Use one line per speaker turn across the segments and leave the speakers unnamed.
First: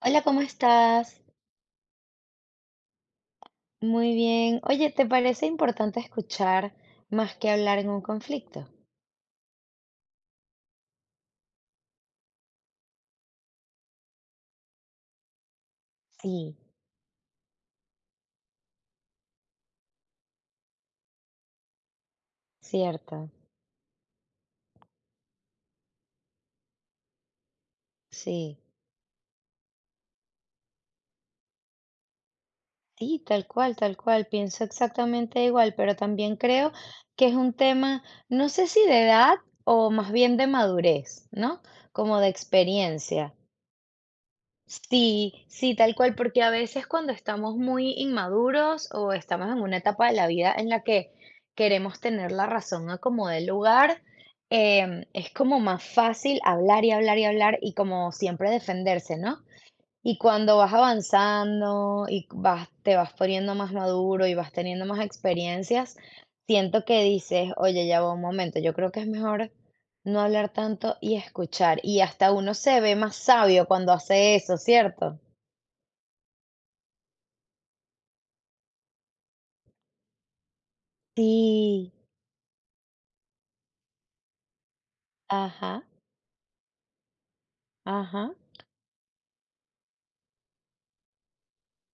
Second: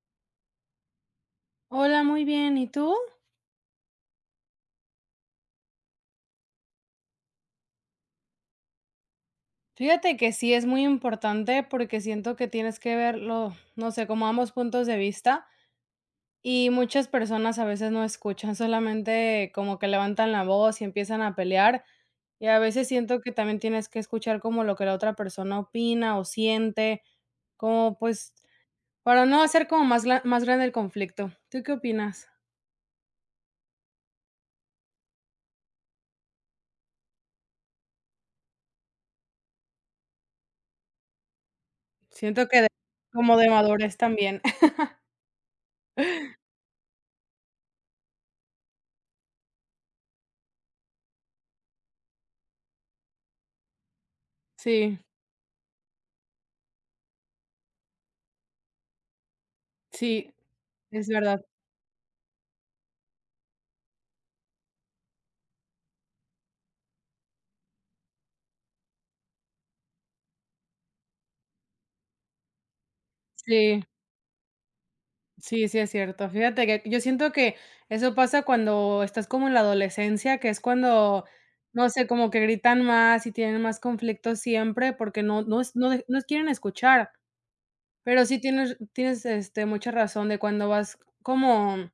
Hola, ¿cómo estás?
Hola, muy bien, ¿y tú?
Muy bien. Oye, ¿te parece importante escuchar más que hablar en un conflicto?
Fíjate que sí es muy importante porque siento que tienes que verlo, no sé, como ambos puntos de vista
Sí,
y muchas personas a veces no escuchan, solamente como que levantan la voz y empiezan a pelear y a veces siento
cierto.
que también tienes que escuchar como lo que la otra persona opina o siente, como pues
Sí,
para no hacer como más, más grande el conflicto. ¿Tú qué opinas?
sí, tal cual, tal cual. Pienso exactamente igual, pero también creo que es un tema, no sé si de edad o más bien de madurez, ¿no? Como de
Siento que
experiencia.
como de madurez también.
Sí, tal cual, porque a veces cuando estamos muy inmaduros o estamos en una etapa de la vida en la que queremos tener la razón a como del lugar,
Sí,
es como más fácil hablar y hablar y hablar y como siempre defenderse, ¿no? Y
sí,
cuando vas
es verdad.
avanzando y vas te vas poniendo más maduro y vas teniendo más experiencias, siento que dices: "Oye, ya va un momento, yo creo que es mejor no hablar tanto y escuchar", y hasta uno se ve más sabio
Sí.
cuando hace eso, ¿cierto?
Sí, sí es cierto. Fíjate que yo siento que eso pasa cuando estás como en la adolescencia, que es cuando, no
Sí,
sé, como que gritan más y tienen más conflictos siempre porque no no es
ajá,
no de no quieren escuchar. Pero
ajá,
sí tienes mucha razón de cuando vas como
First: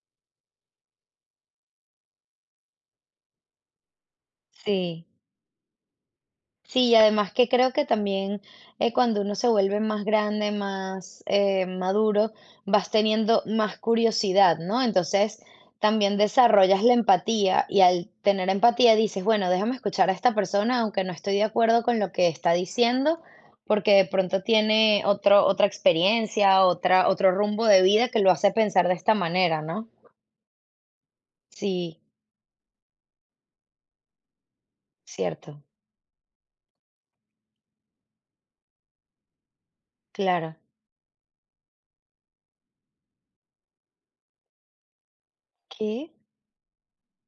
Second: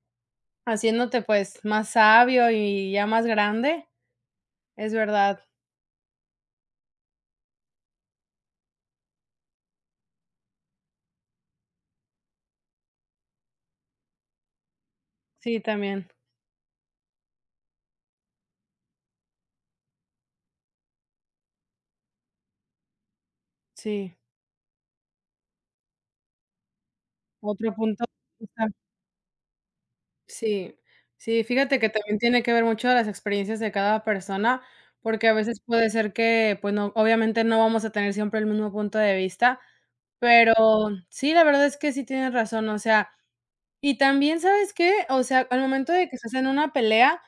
haciéndote, pues, más sabio y ya más grande, es
sí.
verdad.
Sí, y además que creo que también cuando uno se vuelve más grande, más maduro, vas teniendo más curiosidad, ¿no? Entonces
Sí, también.
también desarrollas la empatía y al tener empatía dices, bueno, déjame escuchar a esta persona aunque no estoy de acuerdo con lo que está diciendo, porque de
Sí,
pronto tiene otra experiencia, otro rumbo
otro
de
punto.
vida que lo hace pensar de esta manera, ¿no?
Sí, sí, fíjate que
Sí,
también tiene que ver mucho las experiencias de cada persona, porque a veces
cierto,
puede ser que, pues no, obviamente no vamos a tener siempre el mismo punto de vista, pero
claro.
sí, la verdad es que sí tienes razón, o sea, y también, ¿sabes qué? O sea, al momento de
¿Qué?
que estás en una pelea,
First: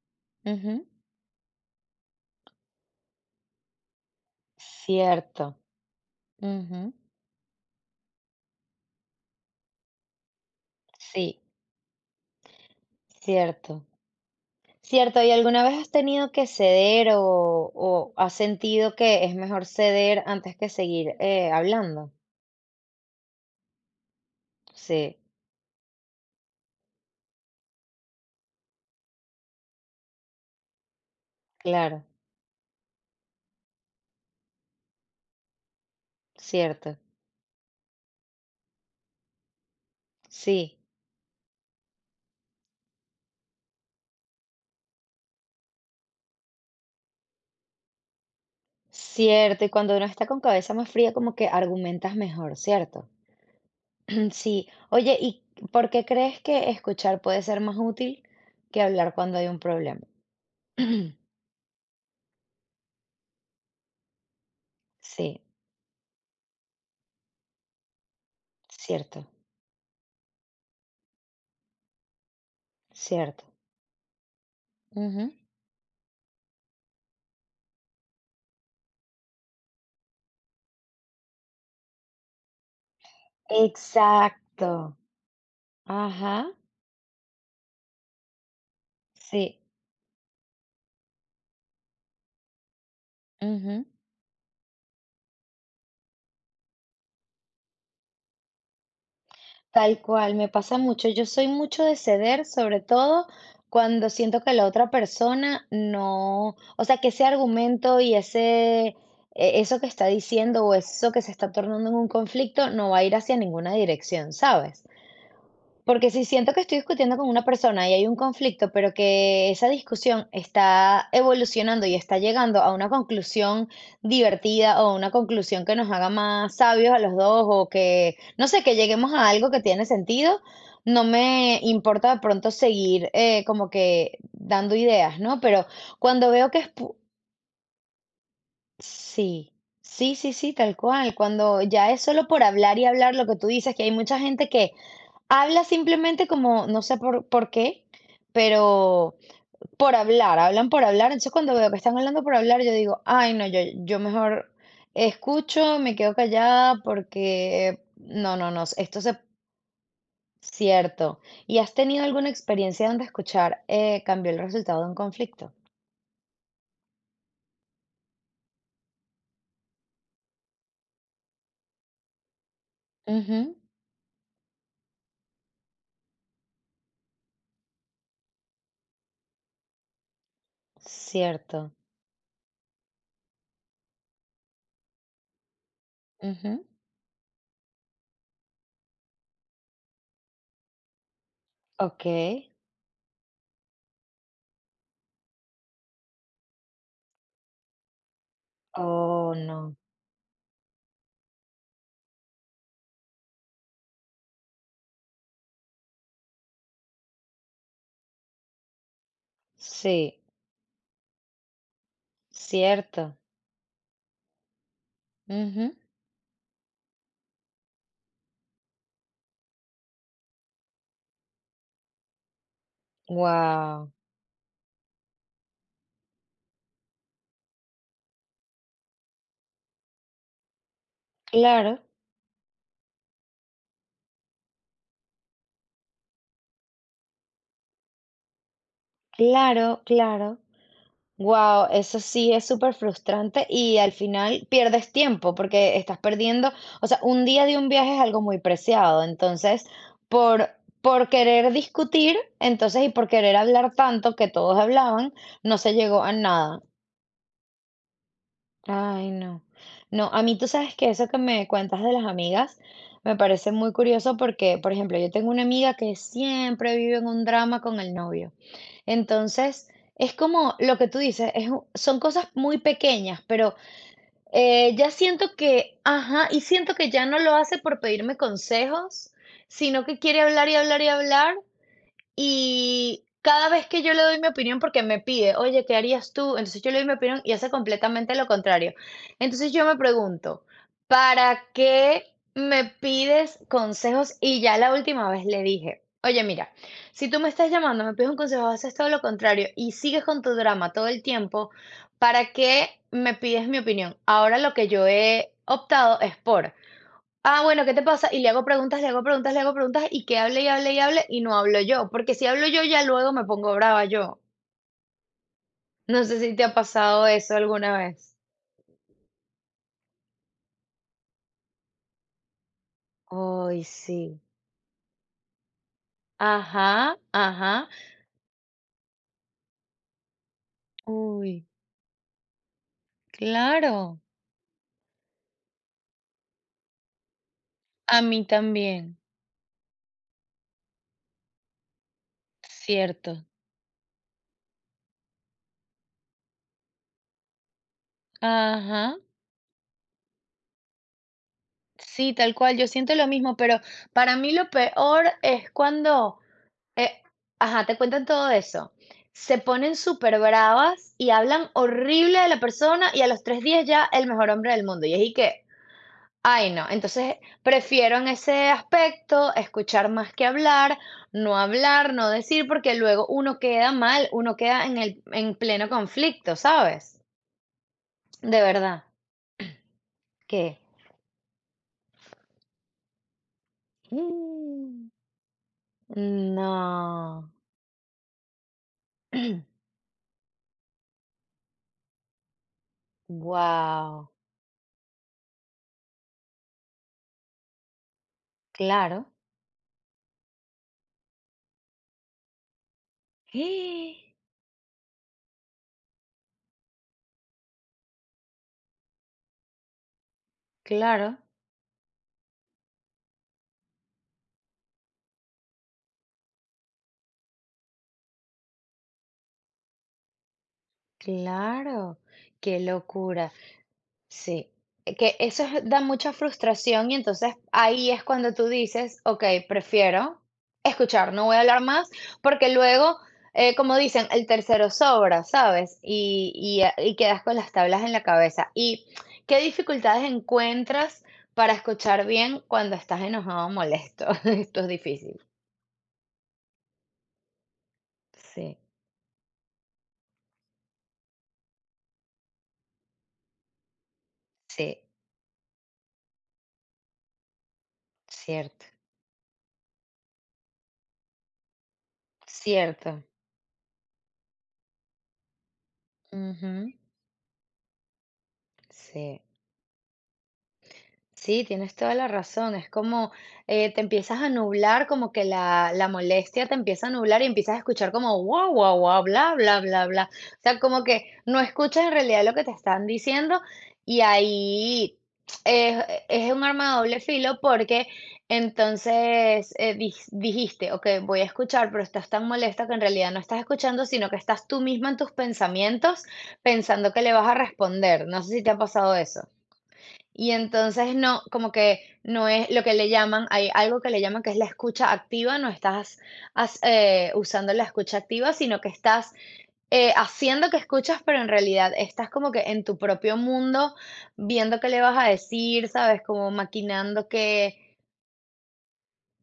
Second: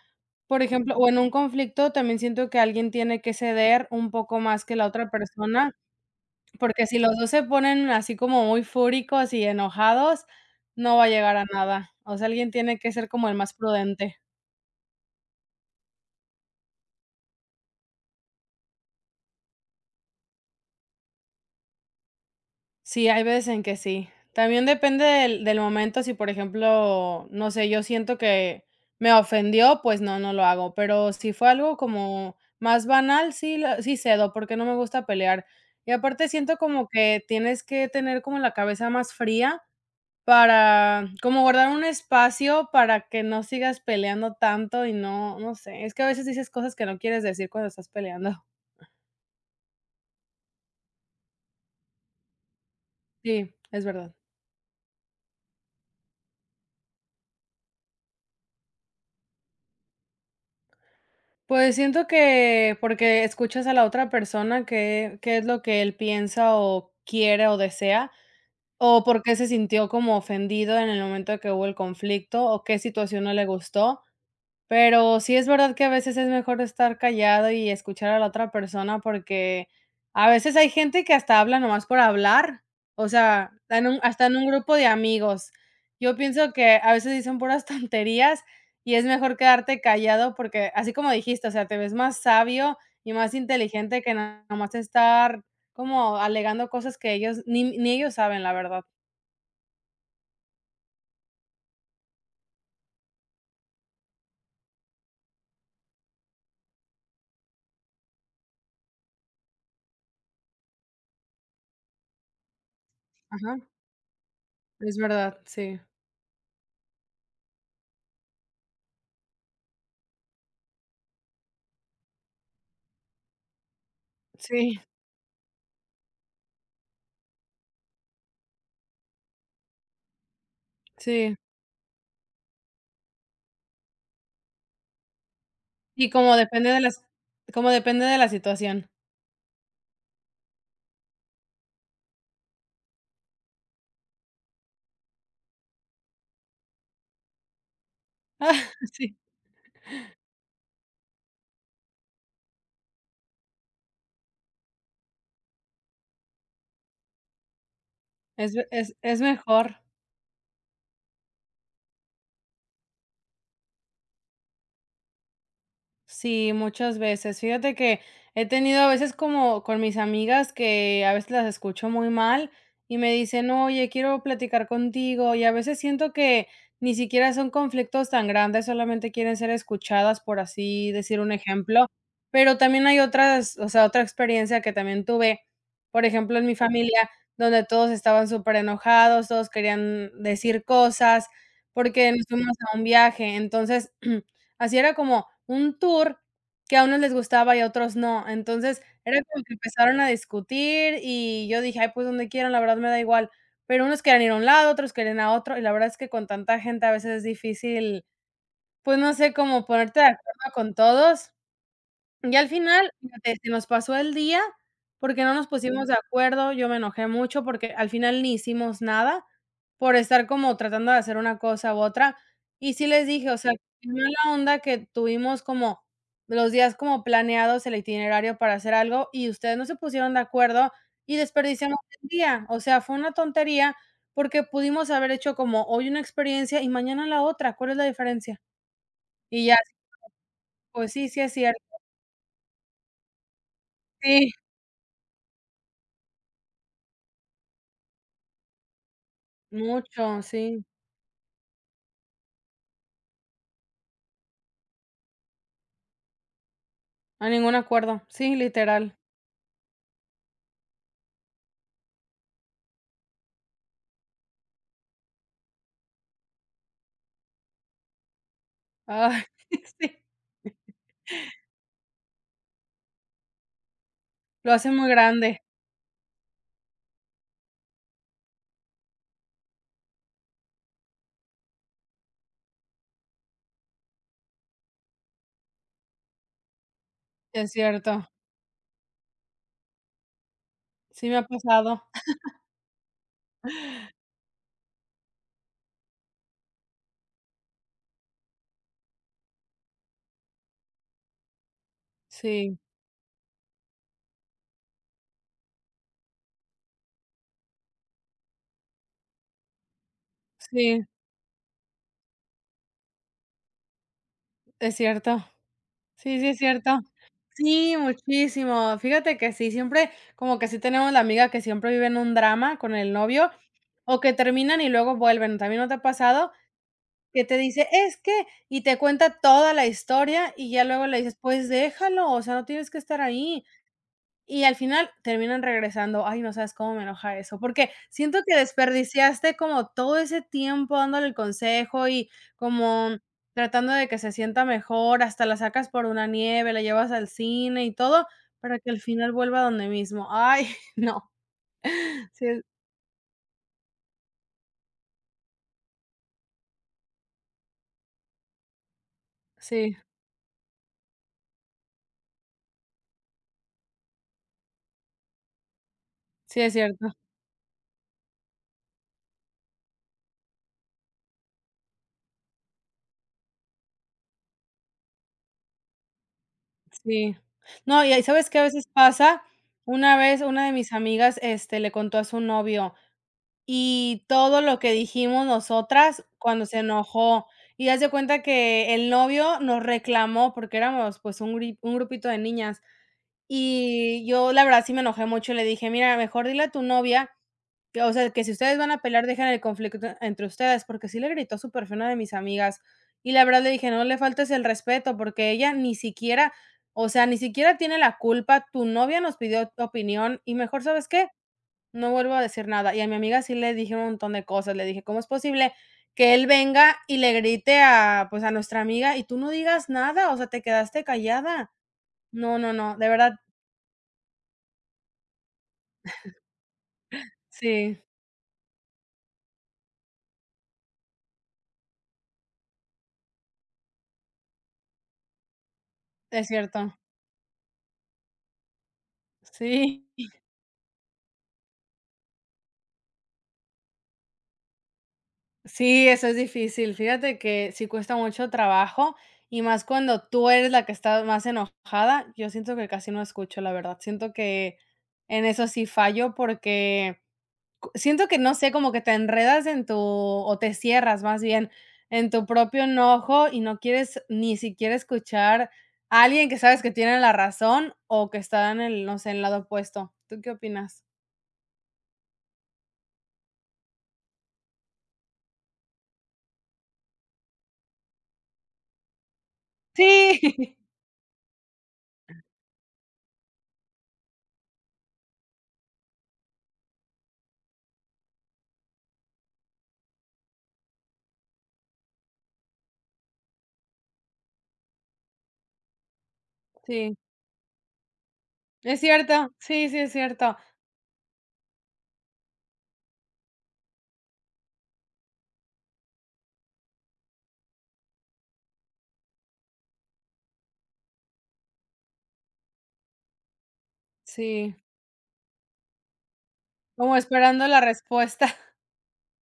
por
Ujú.
ejemplo, o en un conflicto, también siento que alguien tiene que ceder un poco más que la otra
Cierto.
persona, porque
Ujú.
si los dos se ponen así como muy fúricos y enojados, no va a llegar
Sí,
a nada. O sea, alguien tiene que ser como el más
cierto.
prudente.
Cierto, ¿y alguna vez has tenido que ceder o has sentido que es mejor ceder antes que seguir hablando?
Sí, hay veces en que sí. También depende
Sí,
del momento, si, por ejemplo, no sé, yo siento que me ofendió, pues no, no lo hago, pero si fue algo
claro,
como más banal, sí cedo, porque no me gusta pelear. Y aparte siento como
cierto.
que tienes que tener como la cabeza más fría
Sí,
para como guardar un espacio para que no sigas peleando tanto y no no sé, es que a veces dices cosas que no quieres decir cuando estás peleando.
cierto. Y cuando uno está con cabeza más fría, como que argumentas mejor, ¿cierto?
Sí, es verdad.
Sí. Oye, ¿y por qué crees que escuchar puede ser más útil que hablar cuando hay un problema?
Pues siento que porque escuchas a la otra persona qué
Sí,
es lo que él piensa, o quiere, o desea, o por
cierto,
qué se sintió como ofendido en el momento que hubo el conflicto, o qué situación no le
cierto.
gustó. Pero
Ujú.
sí es verdad que a veces es mejor estar callado y escuchar a la otra persona, porque a veces hay gente que hasta habla nomás por hablar, o sea, en un hasta en un grupo de
Exacto.
amigos. Yo
Ajá.
pienso que a veces dicen puras tonterías y es mejor
Sí,
quedarte callado porque, así como dijiste, o sea, te ves más sabio y más
ujú.
inteligente que nada más estar como alegando cosas que ellos ni ellos saben, la verdad.
Tal cual, me pasa mucho. Yo soy mucho de ceder, sobre todo cuando siento que la otra persona no, o sea, que ese argumento y ese, eso que está diciendo o eso que se está tornando en un conflicto no va a ir hacia
Ajá,
ninguna dirección, ¿sabes?
es verdad, sí.
Porque si siento que estoy discutiendo con una persona y hay un conflicto, pero que esa discusión está evolucionando y está llegando a una conclusión
Sí,
divertida o una conclusión que nos haga más sabios a los dos o que, no sé, que lleguemos a algo que tiene sentido, no
sí.
me importa de pronto seguir como que dando ideas, ¿no? Pero
Y
cuando veo que es
como depende de la situación.
Sí, sí, tal cual. Cuando ya es solo por hablar y hablar lo que tú dices, que hay mucha gente que habla simplemente como, no sé por qué,
Sí,
pero por hablar, hablan por hablar. Entonces cuando veo que están hablando por hablar, yo digo, ay, no, yo mejor escucho, me quedo callada porque
es
no,
es
esto es
es mejor.
cierto. ¿Y has tenido alguna experiencia donde escuchar cambió el resultado de un conflicto?
Sí, muchas veces. Fíjate que he tenido a veces como con mis amigas que a veces las escucho muy mal y me dicen,
Ujú.
oye, quiero platicar contigo. Y a veces siento que ni siquiera son conflictos tan grandes, solamente quieren ser escuchadas, por así decir un
Cierto.
ejemplo. Pero también hay otras, o sea, otra experiencia que también tuve, por ejemplo, en mi
Ujú.
familia, donde todos estaban súper enojados, todos querían decir cosas
Ok.
porque nos fuimos a un viaje. Entonces... Así era como un tour que a unos les gustaba y a otros no. Entonces, era
Oh,
como que
no.
empezaron a discutir y yo dije: "Ay, pues donde quieran, la verdad me da igual". Pero unos querían ir a un lado, otros querían a otro, y la verdad es que con tanta gente a veces es difícil, pues, no sé, como ponerte de
Sí,
acuerdo con todos. Y al final,
cierto.
fíjate, se nos pasó el día porque no nos
Ujú.
pusimos de acuerdo, yo me enojé mucho porque al final ni hicimos nada por estar como tratando de hacer una cosa u otra. Y sí les dije, o sea, qué
Guau.
mala onda que tuvimos como los días como planeados, el itinerario para hacer algo y ustedes no se pusieron de acuerdo y desperdiciamos
Claro,
el día. O sea, fue una tontería porque pudimos haber hecho como hoy una experiencia y mañana la otra. ¿Cuál es la diferencia? Y ya,
claro.
pues sí, sí es cierto.
Wow, eso sí es súper frustrante y al
Sí,
final pierdes tiempo porque estás perdiendo, o sea, un día de un viaje es algo muy preciado, entonces,
mucho,
por,
sí.
por querer discutir, entonces, y por querer hablar tanto que todos hablaban, no se llegó a nada.
A ningún acuerdo. Sí, literal.
Ay, no. No, a mí tú sabes que eso que me cuentas de las amigas me parece muy curioso porque, por ejemplo, yo tengo una amiga que siempre vive en un drama con el novio.
Ay,
Entonces,
sí.
es como lo que tú dices, es son cosas muy pequeñas, pero
Lo hace muy
ya siento
grande.
que, ajá, y siento que ya no lo hace por pedirme consejos, sino que quiere hablar y hablar y hablar. Y cada vez que yo le doy mi opinión, porque me pide, oye, ¿qué harías tú? Entonces yo le doy mi opinión y
Es
hace
cierto.
completamente lo contrario. Entonces yo me pregunto,
Sí me ha
¿para
pasado.
qué me pides consejos? Y ya la última vez le dije, oye, mira, si tú me estás llamando, me pides un consejo, haces todo lo contrario y sigues con tu drama todo el tiempo, ¿para
Sí,
qué me pides mi opinión? Ahora lo que yo he optado es por ah, bueno, ¿qué te pasa? Y le hago preguntas, le hago preguntas, le hago preguntas y que hable y hable y
sí,
hable y no hablo yo, porque si hablo yo ya luego me pongo brava yo.
es cierto.
No sé
Sí, sí,
si
es
te ha
cierto.
pasado eso
Sí,
alguna vez.
muchísimo. Fíjate que sí, siempre como que sí tenemos la amiga que siempre vive en un drama con el novio,
Ay,
o que
sí.
terminan y luego vuelven, ¿también no te ha pasado?
Ajá,
Que te dice:
ajá.
"Es que", y te cuenta toda la historia, y ya luego le dices:
Uy,
"Pues déjalo, o sea, no tienes que estar ahí".
claro.
Y al final terminan regresando. Ay, no sabes cómo me enoja eso, porque
A
siento
mí
que
también,
desperdiciaste como todo ese tiempo dándole el consejo y como
cierto.
tratando de que se sienta mejor, hasta la sacas por una nieve, la llevas al cine y todo, para que al
Ajá.
final vuelva donde mismo. Ay, no.
Sí,
Sí,
tal
es
cual, yo siento lo mismo, pero para mí lo peor es cuando Eh, ajá, te cuentan todo eso. Se ponen
sí,
súper bravas y hablan horrible de la persona y a los tres días ya el mejor hombre del mundo. Y es y que,
sí
ay
es
no,
cierto.
entonces prefiero en ese aspecto escuchar más que hablar, no decir, porque luego uno queda mal, uno queda en en pleno conflicto, ¿sabes?
Sí. No, y ahí, ¿sabes qué
De
a veces
verdad,
pasa? Una vez una de
¿qué?
mis amigas, este, le contó a su novio. Y todo lo que
Mm.
dijimos nosotras cuando se enojó.
No.
Y haz de cuenta que el novio nos reclamó porque éramos, pues, un grupito de niñas. Y
Wow,
yo, la verdad, sí me enojé mucho, le dije: "Mira, mejor dile a tu novia que, o sea, que si ustedes van a pelear,
claro.
dejen el conflicto entre ustedes", porque sí le gritó súper feo a una de mis amigas. Y la verdad le dije: "No le faltes el respeto, porque ella ni siquiera, o sea, ni siquiera tiene la culpa, tu novia nos pidió tu opinión y mejor, ¿sabes qué?
Claro.
No vuelvo a decir nada". Y a mi amiga sí le dije un montón de cosas. Le dije: "¿Cómo es posible que él venga y le grite a, pues, a nuestra amiga y tú no digas nada? O sea, te quedaste callada".
Claro,
No, no,
qué
no, de verdad,
locura. Sí, que eso da mucha frustración y entonces
sí,
ahí es cuando tú dices, ok, prefiero escuchar, no voy a hablar más, porque luego, como dicen, el tercero sobra, ¿sabes?
es cierto.
Y quedas con las tablas en la cabeza. ¿Y qué
Sí,
dificultades encuentras para escuchar bien cuando estás enojado o molesto? Esto es difícil.
sí, eso es difícil. Fíjate que sí cuesta mucho
Sí,
trabajo, y más cuando tú eres la que está más enojada, yo siento que casi no escucho, la verdad. Siento que
sí,
en eso sí fallo porque siento que, no sé,
cierto,
como que te enredas en tu o te cierras más bien en tu propio
cierto.
enojo y no quieres ni siquiera escuchar a alguien que sabes que
Ujú.
tiene la razón o que está en el, no sé, en el
Sí.
lado opuesto. ¿Tú qué opinas?
Sí, tienes toda la razón. Es como te empiezas a nublar, como que la molestia te empieza a nublar y empiezas a escuchar como guau, guau, guau, bla, bla, bla, bla. O
Sí,
sea, como que no escuchas en realidad lo que te están diciendo y ahí es un arma de doble filo porque entonces dijiste, ok, voy a escuchar, pero estás tan molesta que en realidad no estás escuchando, sino que estás tú misma en tus pensamientos pensando
sí,
que le vas a responder. No sé si te ha
es
pasado eso.
cierto. Sí, sí, es
Y
cierto.
entonces no, como que no es lo que le llaman, hay algo que le llaman que es la escucha activa, no estás usando la escucha activa, sino que estás haciendo que escuchas, pero en realidad estás como que en tu propio mundo,
Sí,
viendo qué le vas a decir, ¿sabes? Como
como
maquinando
esperando
qué.
la respuesta.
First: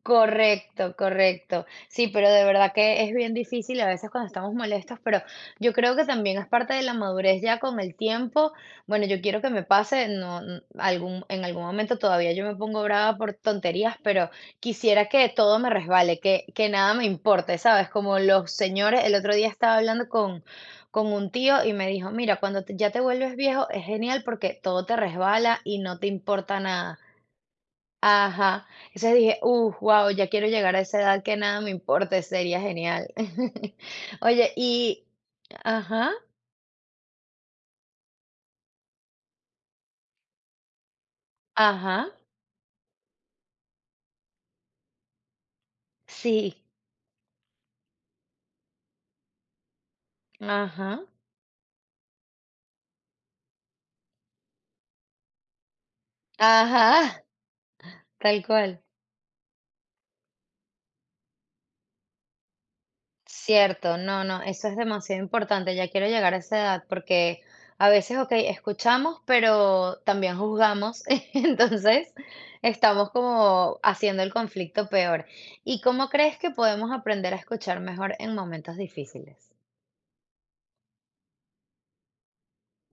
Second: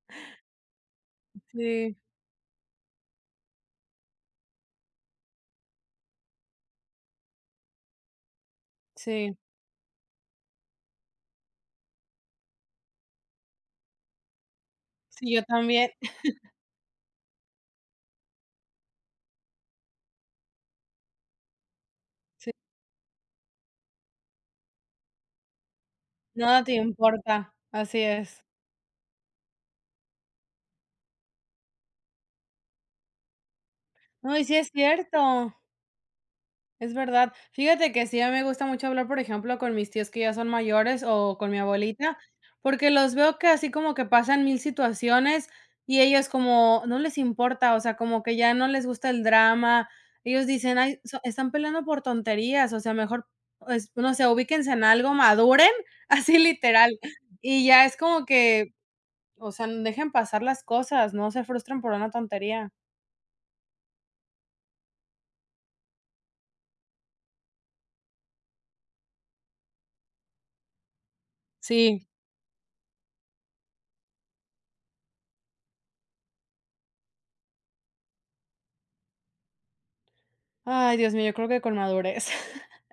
Correcto, correcto.
Sí,
Sí, pero de verdad que es bien difícil a veces cuando estamos molestos, pero yo creo que también es parte de la madurez ya con el tiempo. Bueno, yo
sí,
quiero que me pase, no, n- algún, en algún momento todavía yo me pongo brava por tonterías, pero quisiera que
sí, yo
todo me
también.
resbale, que nada me importe, ¿sabes? Como los señores, el otro día estaba hablando con un tío y me dijo, mira,
Sí,
cuando ya te vuelves viejo es genial porque todo te resbala y no te importa
nada te
nada.
importa. Así es.
Ajá. Entonces dije: guau, ya quiero llegar a esa edad que nada me importe, sería genial".
Ay,
Oye,
sí es
y
cierto.
ajá,
Es verdad. Fíjate que sí, a mí me gusta mucho hablar, por ejemplo, con mis tíos que ya son mayores o con mi
ajá,
abuelita, porque los veo que así como que pasan mil situaciones y ellos
sí,
como no les importa, o sea, como que ya no les gusta el drama. Ellos dicen, ay,
ajá,
so- están peleando por tonterías, o sea, mejor, pues, no sé, ubíquense en algo, maduren, así literal.
ajá,
Y ya es como
tal
que,
cual.
o sea, dejen pasar las cosas, no se frustren por una tontería.
Cierto, no, no, eso es demasiado importante, ya quiero llegar a esa edad, porque a veces, okey, escuchamos, pero también juzgamos,
Sí.
entonces estamos como haciendo el conflicto peor. ¿Y cómo crees que podemos aprender a escuchar mejor en momentos difíciles?
Ay, Dios mío, yo creo que con madurez.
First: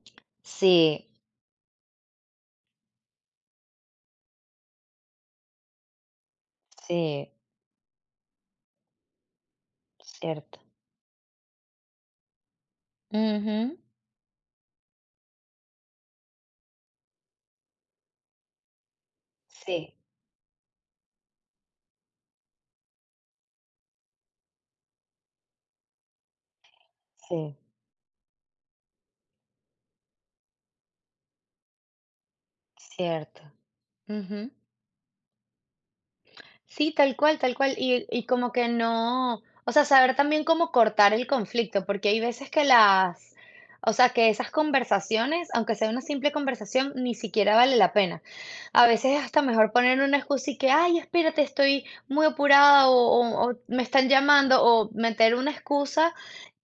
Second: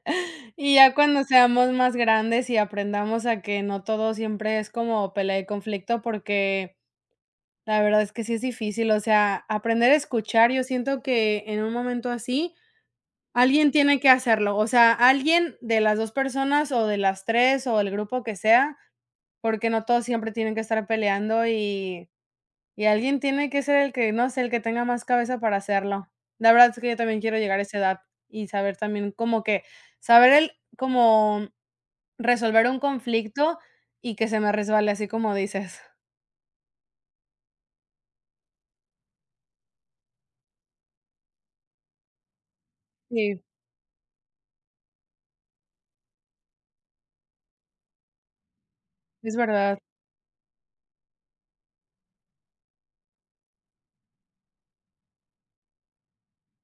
Y ya
Sí,
cuando seamos más grandes y aprendamos a que no todo siempre es como pelea y conflicto, porque
sí,
la verdad es que sí es difícil, o sea, aprender a escuchar,
cierto.
yo siento que en un momento así alguien
Ujú.
tiene que hacerlo, o sea, alguien de las 2 personas o de las 3 o el grupo que sea, porque no
Sí,
todos siempre tienen que estar peleando y alguien tiene que ser el que, no sé, el que tenga más cabeza para hacerlo. La verdad es que yo también quiero
sí,
llegar a esa edad y saber también como que saber el como resolver un
cierto.
conflicto y que se
Ujú.
me resbale, así como dices.
Sí, tal cual, tal cual. Como que no, o sea, saber también cómo cortar el conflicto, porque hay veces que las,
Sí,
o sea, que esas conversaciones, aunque sea una simple conversación, ni siquiera vale la pena. A veces es
es
hasta mejor
verdad,
poner una excusa y que: "Ay, espérate, estoy muy apurada", o "Me están llamando", o meter una excusa.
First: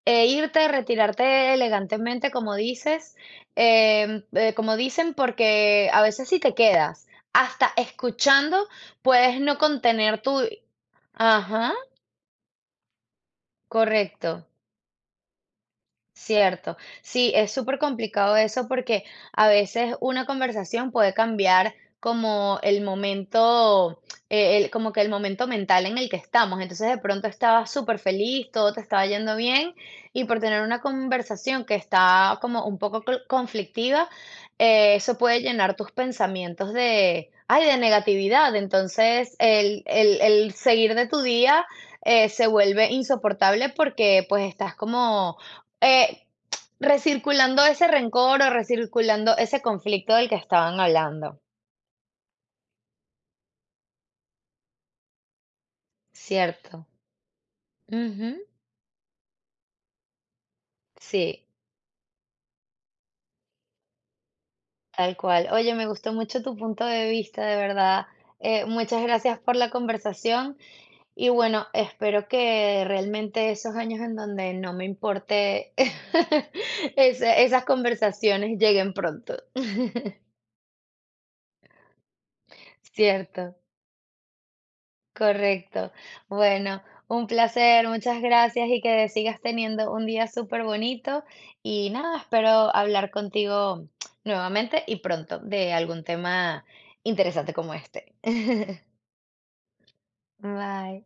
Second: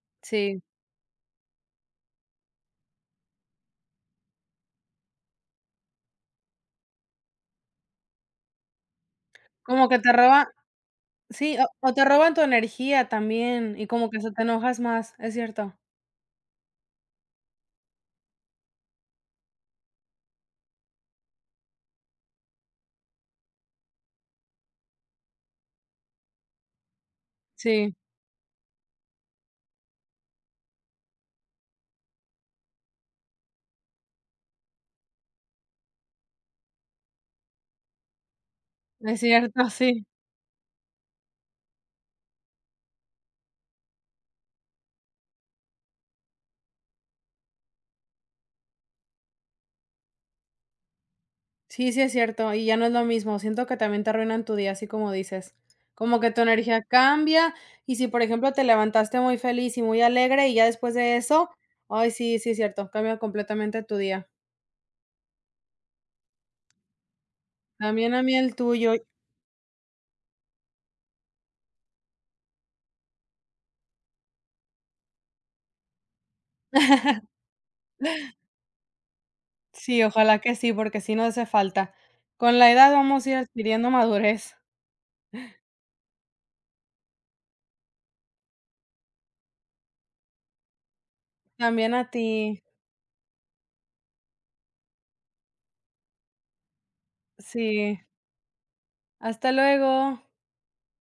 sí.
Irte, retirarte elegantemente, como dices, como dicen, porque a veces si te quedas hasta escuchando, puedes no
Como que te
contener
roba
tu
sí,
ajá,
o te roban tu energía también, y como que se te
correcto.
enojas más, es cierto.
Cierto. Sí, es súper complicado eso porque a veces una conversación puede cambiar como el momento, como que el momento mental en el que estamos. Entonces de pronto estabas
Sí,
súper feliz, todo te estaba yendo bien y por tener una conversación que está como un poco conflictiva, eso puede llenar tus pensamientos de, ay, de negatividad.
es
Entonces
cierto, sí.
el seguir de tu día se vuelve insoportable porque pues estás como eh, recirculando ese rencor o recirculando ese conflicto del que estaban hablando,
Sí, sí es cierto, y ya no es lo mismo. Siento que también te arruinan tu día, así como dices. Como que tu energía
¿cierto?
cambia, y si, por
Ujú.
ejemplo, te levantaste muy feliz y muy alegre, y ya después de
Sí,
eso, ay, sí, sí es cierto, cambia completamente tu día.
tal cual. Oye, me gustó mucho tu punto de vista, de verdad.
También a mí el tuyo.
Muchas gracias por la conversación y bueno, espero que realmente esos años en donde no me importe esas conversaciones lleguen pronto,
Sí, ojalá que sí, porque sí nos hace falta. Con la edad vamos a ir
¿cierto?
adquiriendo madurez.
Correcto. Bueno, un placer, muchas gracias y que sigas teniendo un día súper bonito. Y
También a
nada,
ti.
espero hablar contigo nuevamente y pronto de algún tema interesante como
Sí.
este.
Hasta luego.
Bye.